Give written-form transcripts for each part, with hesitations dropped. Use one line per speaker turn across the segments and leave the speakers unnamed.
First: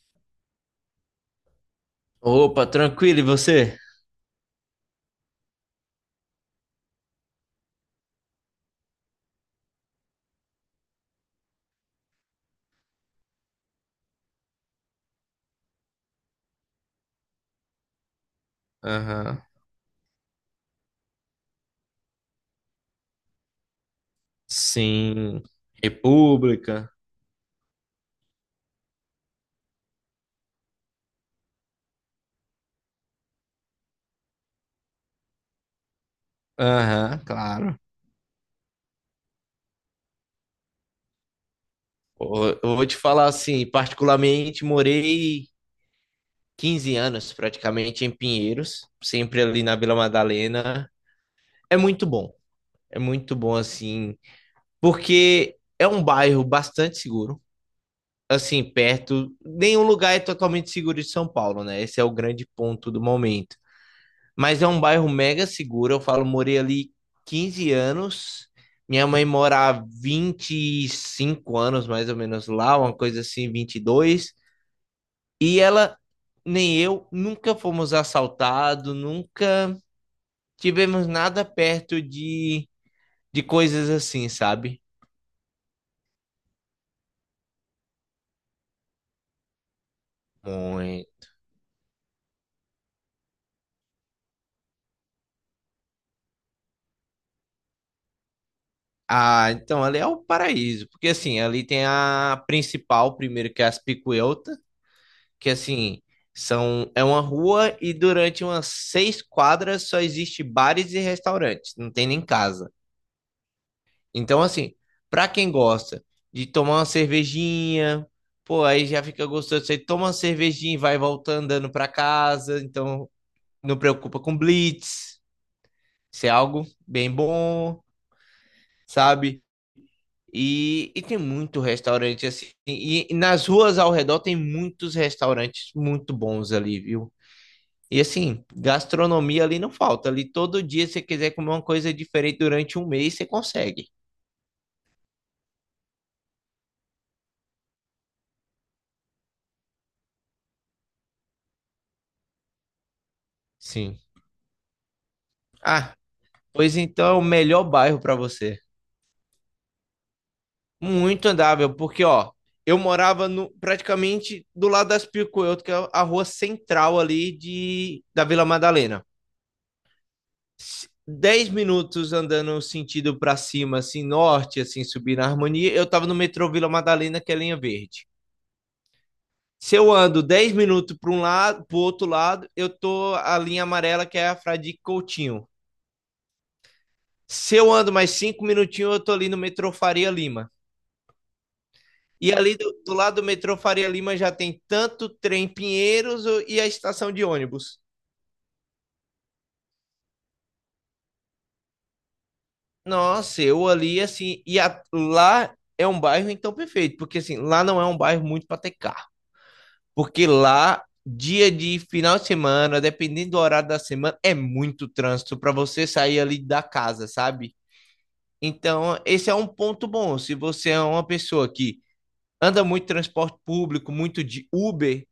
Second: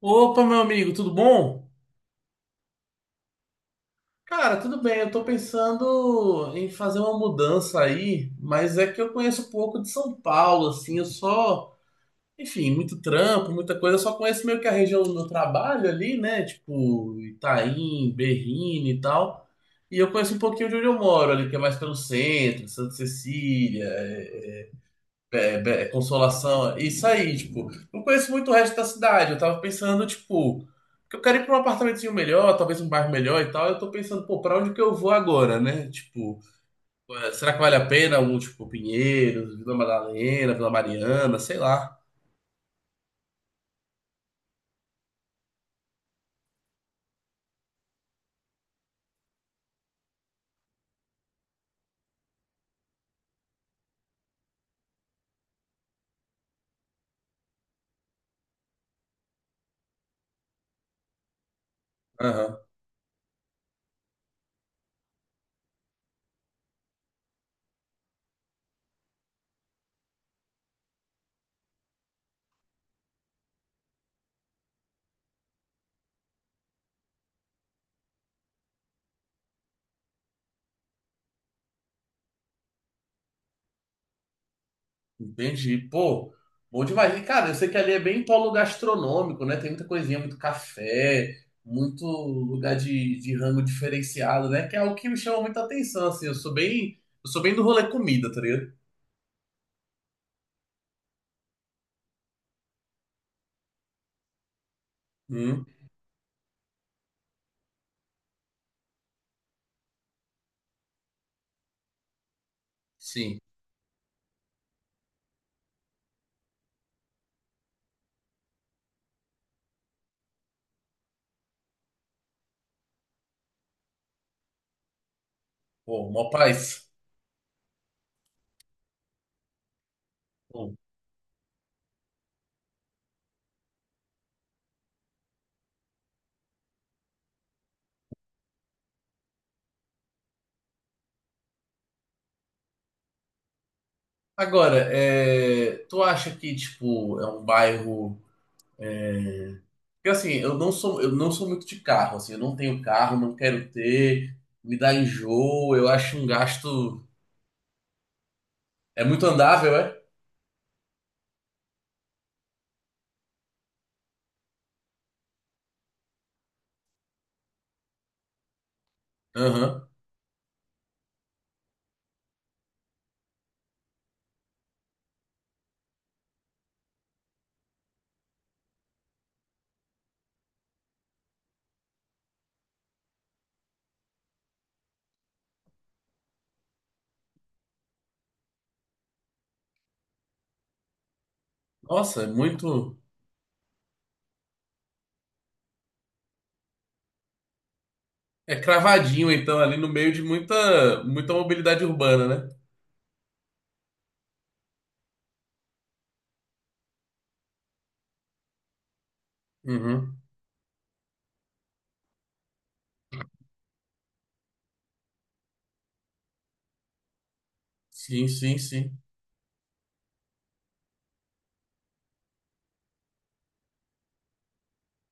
Opa, meu amigo, tudo bom?
Opa, tranquilo, e você?
Cara, tudo bem. Eu tô pensando em fazer uma mudança aí, mas é que eu conheço pouco de São Paulo, assim, muito trampo, muita coisa, eu só conheço meio que a região do meu trabalho ali, né? Tipo, Itaim, Berrini e
Aham.
tal. E eu conheço um pouquinho de onde eu moro ali, que é mais pelo centro, Santa Cecília,
Sim,
Consolação,
República.
isso aí, tipo, não conheço muito o resto da cidade. Eu tava pensando, tipo, que eu quero ir pra um apartamentozinho melhor, talvez um bairro melhor e tal. Eu tô pensando, pô, pra onde que eu vou agora, né? Tipo,
Aham,
será que vale
claro.
a pena algum, tipo, Pinheiros, Vila Madalena, Vila Mariana, sei lá.
Pô, eu vou te falar assim, particularmente morei 15 anos praticamente em Pinheiros, sempre ali na Vila Madalena. É muito bom, é muito bom assim, porque é um bairro bastante seguro, assim, perto, nenhum lugar é totalmente seguro de São Paulo, né? Esse é o grande ponto do momento. Mas é um bairro mega seguro. Eu falo, morei ali 15 anos. Minha mãe mora há vinte e cinco anos, mais ou menos, lá, uma coisa assim, 22. E ela, nem eu, nunca fomos assaltados, nunca tivemos nada perto de coisas assim, sabe?
Entendi. Pô, bom demais. E, cara, eu sei que ali é bem polo gastronômico, né? Tem muita coisinha, muito
Muito.
café, muito lugar de rango diferenciado, né? Que é algo que me chama muita atenção, assim. Eu sou bem do rolê comida, tá ligado?
Ah, então ali é o paraíso. Porque assim, ali tem a principal, primeiro, que é as Picuelta, que
Hum,
assim, são, é uma rua, e durante umas seis quadras só existe bares e restaurantes, não tem nem casa.
sim.
Então, assim, para quem gosta de tomar uma cervejinha, pô, aí já fica gostoso, você toma uma cervejinha e vai voltando andando para casa, então não preocupa com blitz,
Pô,
isso é
mó
algo
paz.
bem bom, sabe?
Bom.
E tem muito restaurante assim, e nas ruas ao redor tem muitos restaurantes muito bons ali, viu? E assim, gastronomia ali não falta. Ali todo dia, se você quiser comer uma coisa diferente durante um mês, você consegue.
Agora, é, tu acha que, tipo, é um bairro... Porque, assim, eu não sou muito de carro, assim. Eu não tenho carro, não quero
Sim.
ter. Me dá enjoo, eu
Ah,
acho um
pois
gasto...
então é o melhor bairro para você.
É muito andável, é?
Muito andável, porque ó, eu morava no, praticamente do lado das Picuelto, que é a rua central ali da Vila Madalena.
Aham.
10 minutos andando sentido para cima, assim, norte, assim, subir na harmonia, eu tava no metrô Vila Madalena, que é linha verde. Se eu ando 10 minutos para um lado, para o outro lado, eu tô a linha amarela, que é a Fradique Coutinho. Se eu ando mais 5 minutinhos, eu tô ali no metrô Faria Lima.
Nossa, é
E ali do
muito.
lado do metrô Faria Lima já tem tanto trem Pinheiros e a estação de ônibus.
É cravadinho, então, ali no meio de muita mobilidade urbana, né?
Nossa, eu ali assim, e lá é um bairro então perfeito, porque assim, lá não é um bairro muito para ter carro,
Uhum.
porque lá dia de final de semana, dependendo do horário da semana, é muito trânsito para você sair ali da casa, sabe?
Sim, sim, sim.
Então, esse é um ponto bom. Se você é uma pessoa que anda muito transporte público, muito de Uber,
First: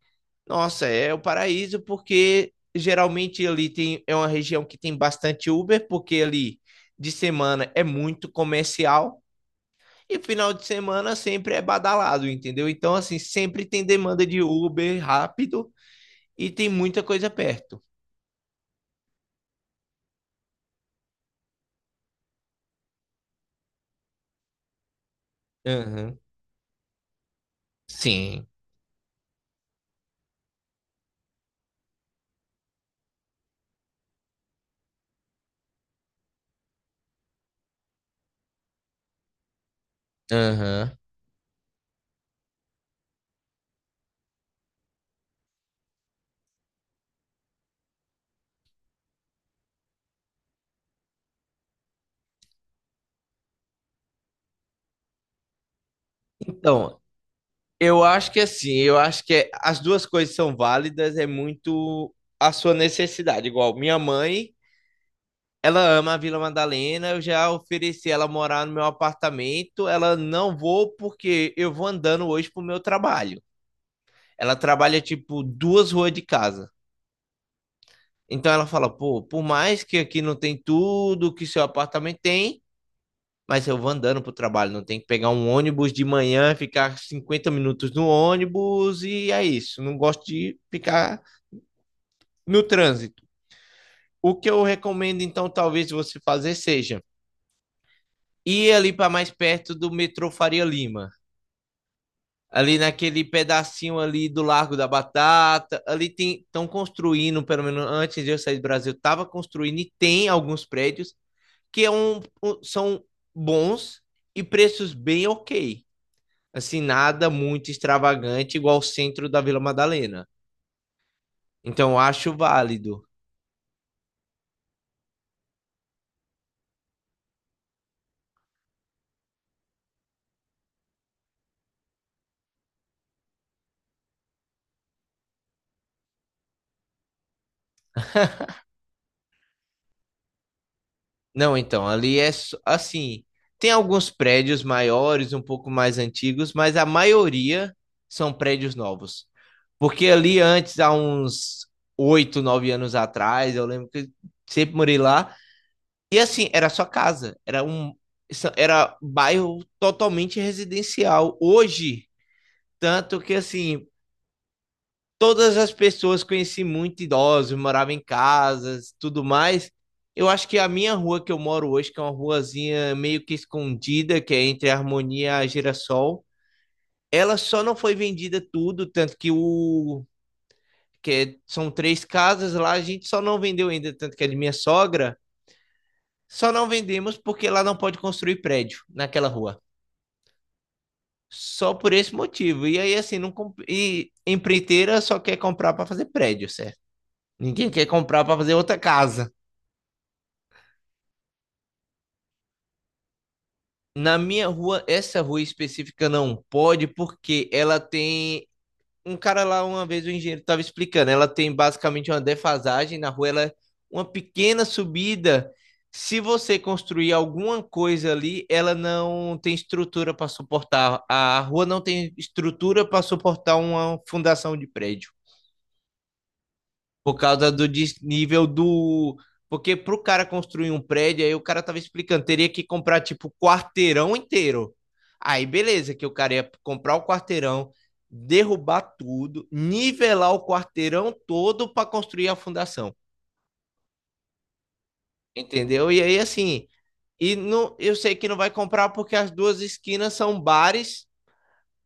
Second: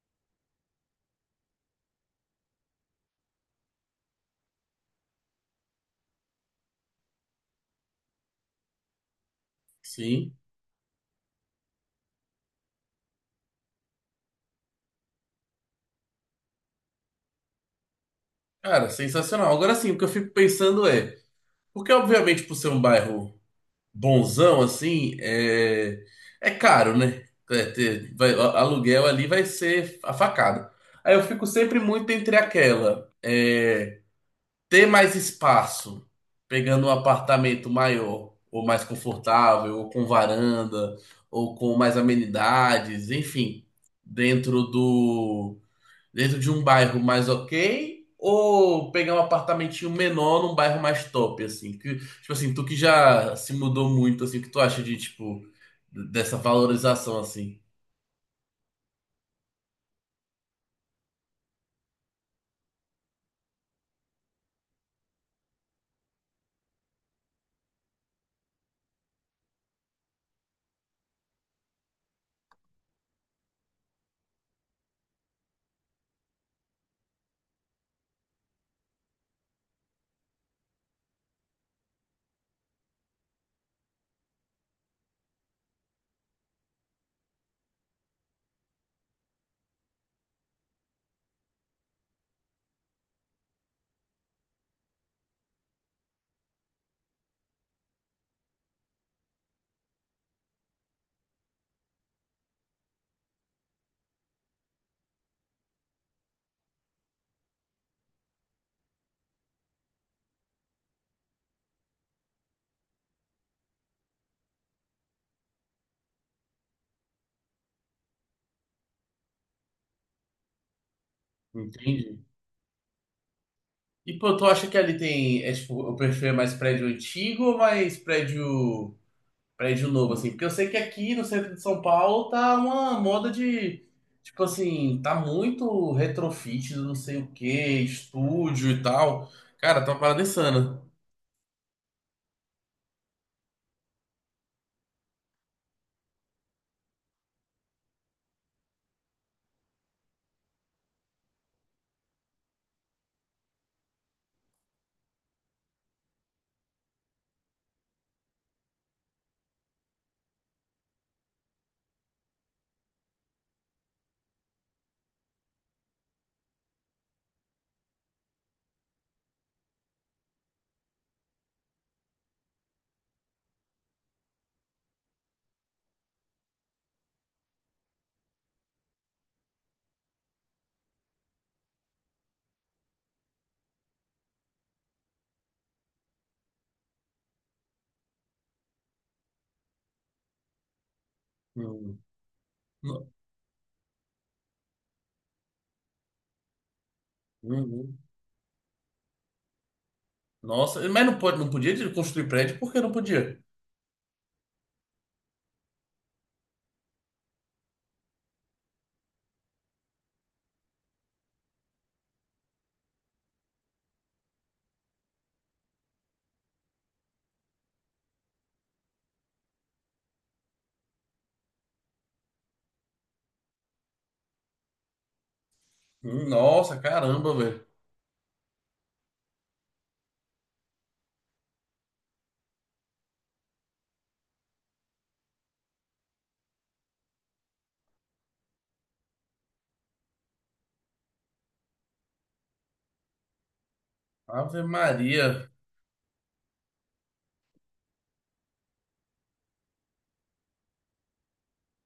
nossa, é o paraíso, porque geralmente ali tem, é uma região que tem bastante Uber, porque ali de semana é muito comercial e
Sim.
final de semana sempre é badalado, entendeu? Então, assim, sempre tem demanda de Uber rápido e tem muita coisa perto.
Cara, sensacional. Agora sim, o que eu fico pensando é, porque obviamente por ser um bairro bonzão, assim, é,
Aham.
é caro, né? É,
Sim.
aluguel ali vai ser a facada. Aí eu fico sempre muito entre aquela. É, ter mais espaço, pegando um apartamento maior, ou mais confortável, ou com
Aham.
varanda, ou com mais amenidades, enfim, dentro do dentro de um bairro mais ok, ou pegar um apartamentinho menor num bairro mais top, assim, que tipo assim, tu que já se mudou muito, assim, o que tu acha de tipo dessa
Então,
valorização assim?
eu acho que assim, eu acho que as duas coisas são válidas, é muito a sua necessidade. Igual minha mãe, ela ama a Vila Madalena, eu já ofereci ela morar no meu apartamento, ela não vou porque eu vou andando hoje pro meu trabalho. Ela trabalha tipo duas ruas de casa. Então ela fala, pô, por mais que aqui não tem tudo que seu apartamento tem, mas eu vou andando pro trabalho, não tem que pegar um ônibus de manhã, ficar 50 minutos no ônibus e é isso. Não gosto de ficar no trânsito. O que eu recomendo, então, talvez você fazer seja ir ali para mais perto do metrô Faria Lima. Ali naquele pedacinho ali do Largo da Batata, ali estão construindo, pelo menos antes de eu sair do Brasil, estava construindo, e tem alguns prédios que é um, são bons e preços bem ok. Assim, nada muito extravagante, igual o centro da Vila Madalena. Então, eu
Entende?
acho válido.
E pô, tu acha que ali tem, é, tipo, o perfil é mais prédio antigo ou mais prédio novo, assim. Porque eu sei que aqui no centro de São Paulo tá uma moda de, tipo assim, tá muito retrofit, não sei o que estúdio e tal. Cara, tá uma parada insana.
Não, então, ali é assim, tem alguns prédios maiores, um pouco mais antigos, mas a maioria são prédios novos. Porque ali antes, há uns 8, 9 anos atrás, eu lembro que sempre morei lá. E assim, era só casa, era era bairro totalmente residencial. Hoje, tanto que assim, todas as pessoas conheci muito idosos, morava em casas, tudo mais. Eu acho que a minha rua que eu moro hoje, que é uma ruazinha meio que escondida, que é entre a Harmonia e a Girassol, ela só não foi vendida tudo, tanto que o são três casas lá, a gente só não vendeu ainda, tanto que é de minha sogra, só não vendemos porque lá não pode construir prédio naquela rua. Só por
Hum.
esse motivo. E aí
No-
assim, não comp... e empreiteira só quer comprar para fazer prédio, certo? Ninguém quer
uhum.
comprar para fazer outra casa.
Nossa, mas não podia construir prédio porque não podia.
Na minha rua, essa rua específica não pode, porque ela tem. Um cara lá, uma vez, o engenheiro estava explicando, ela tem basicamente uma defasagem na rua, ela é uma pequena subida. Se você construir alguma coisa ali, ela não tem estrutura para suportar. A rua não tem estrutura para suportar uma fundação de prédio.
Nossa,
Por
caramba,
causa
velho.
do desnível do. Porque pro cara construir um prédio, aí o cara tava explicando, teria que comprar tipo quarteirão inteiro. Aí beleza, que o cara ia comprar o quarteirão, derrubar tudo, nivelar o quarteirão todo para construir a fundação.
Ave Maria.
Entendeu? E aí assim, e não, eu sei que não vai comprar porque as duas esquinas são bares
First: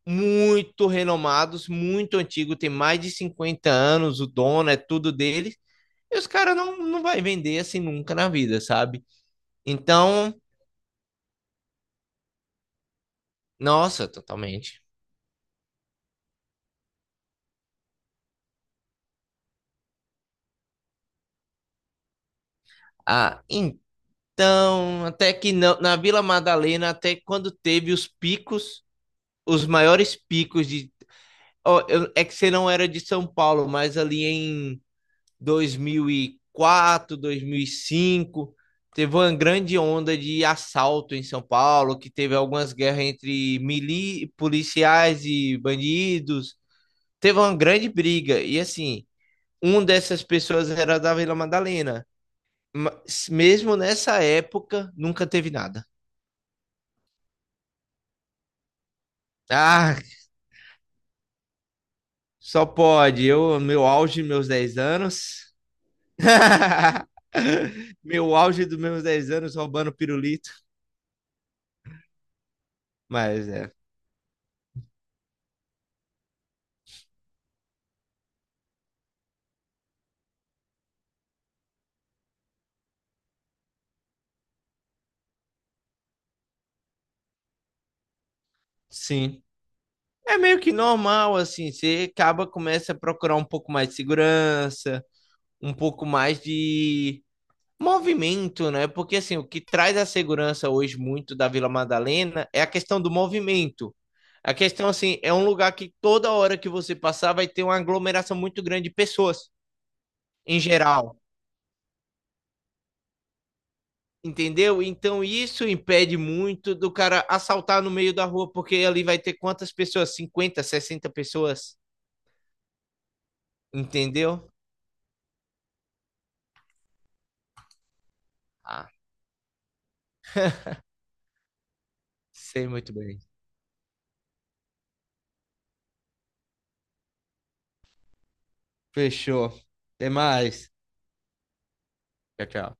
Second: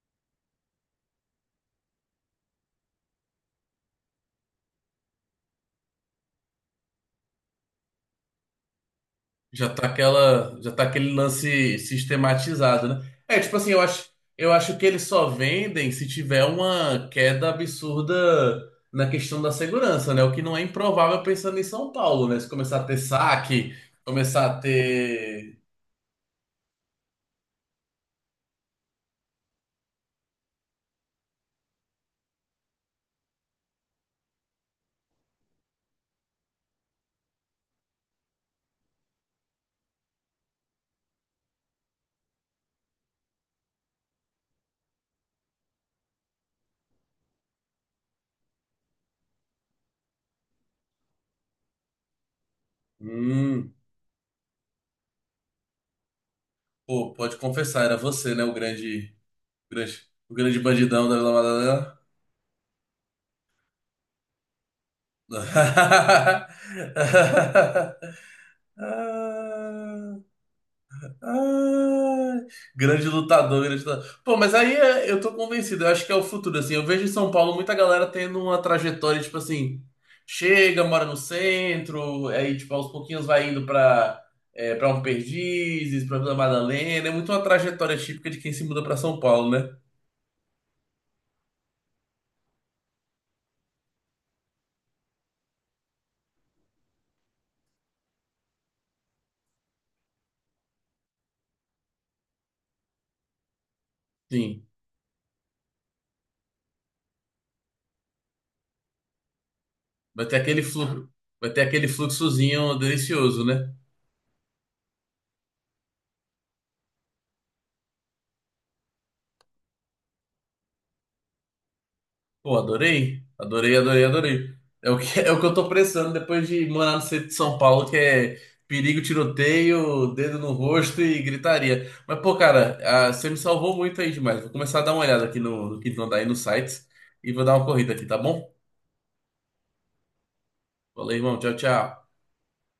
muito renomados, muito antigos, tem mais de 50 anos, o dono é tudo dele. E os caras não, não vai vender assim nunca na vida, sabe? Então,
Já tá aquele lance sistematizado, né? É, tipo assim,
nossa,
eu acho
totalmente.
que eles só vendem se tiver uma queda absurda na questão da segurança, né? O que não é improvável pensando em São Paulo, né? Se começar a ter
Ah,
saque, começar a
então, até que
ter.
não, na Vila Madalena, até quando teve os picos, os maiores picos de. Ó, é que você não era de São Paulo, mas ali em 2004, 2005, teve uma grande onda de assalto em São Paulo, que teve algumas guerras entre policiais e bandidos, teve uma grande briga. E assim, uma dessas pessoas era da Vila Madalena. Mas
Hum,
mesmo nessa época, nunca teve nada.
pô, pode confessar, era você, né?
Ah,
O grande bandidão da Vila Madalena.
só pode. Eu, meu auge, meus 10 anos. Meu auge dos meus 10 anos roubando
Ah.
pirulito.
Ah, grande
Mas
lutador,
é,
grande lutador. Pô, mas eu tô convencido, eu acho que é o futuro, assim. Eu vejo em São Paulo muita galera tendo uma trajetória, tipo assim, chega, mora no centro, aí, tipo, aos pouquinhos é, pra um Perdizes, pra Vila Madalena. É muito uma trajetória típica de quem se muda pra São
sim.
Paulo, né?
É meio que normal, assim. Você acaba, começa a procurar um pouco mais de segurança, um pouco mais de movimento, né? Porque assim, o que traz a segurança hoje muito da Vila Madalena é a questão do movimento. A
Sim,
questão assim, é um lugar que toda hora que você passar vai ter uma aglomeração muito grande de pessoas
vai ter
em
aquele fluxo,
geral,
vai ter aquele fluxozinho delicioso, né?
entendeu? Então isso impede muito do cara assaltar no meio da rua, porque ali vai ter quantas pessoas? 50, 60 pessoas,
Pô, adorei. Adorei, adorei,
entendeu?
adorei. É o que, é o que eu tô precisando depois de morar no centro de São Paulo, que é
Ah,
perigo, tiroteio, dedo no rosto e gritaria. Mas, pô,
sei
cara,
muito
ah,
bem.
você me salvou muito aí demais. Vou começar a dar uma olhada aqui no que vão dar aí nos sites e vou dar uma corrida aqui, tá bom?
Fechou. Até mais.
Valeu, irmão. Tchau, tchau.
Tchau, tchau.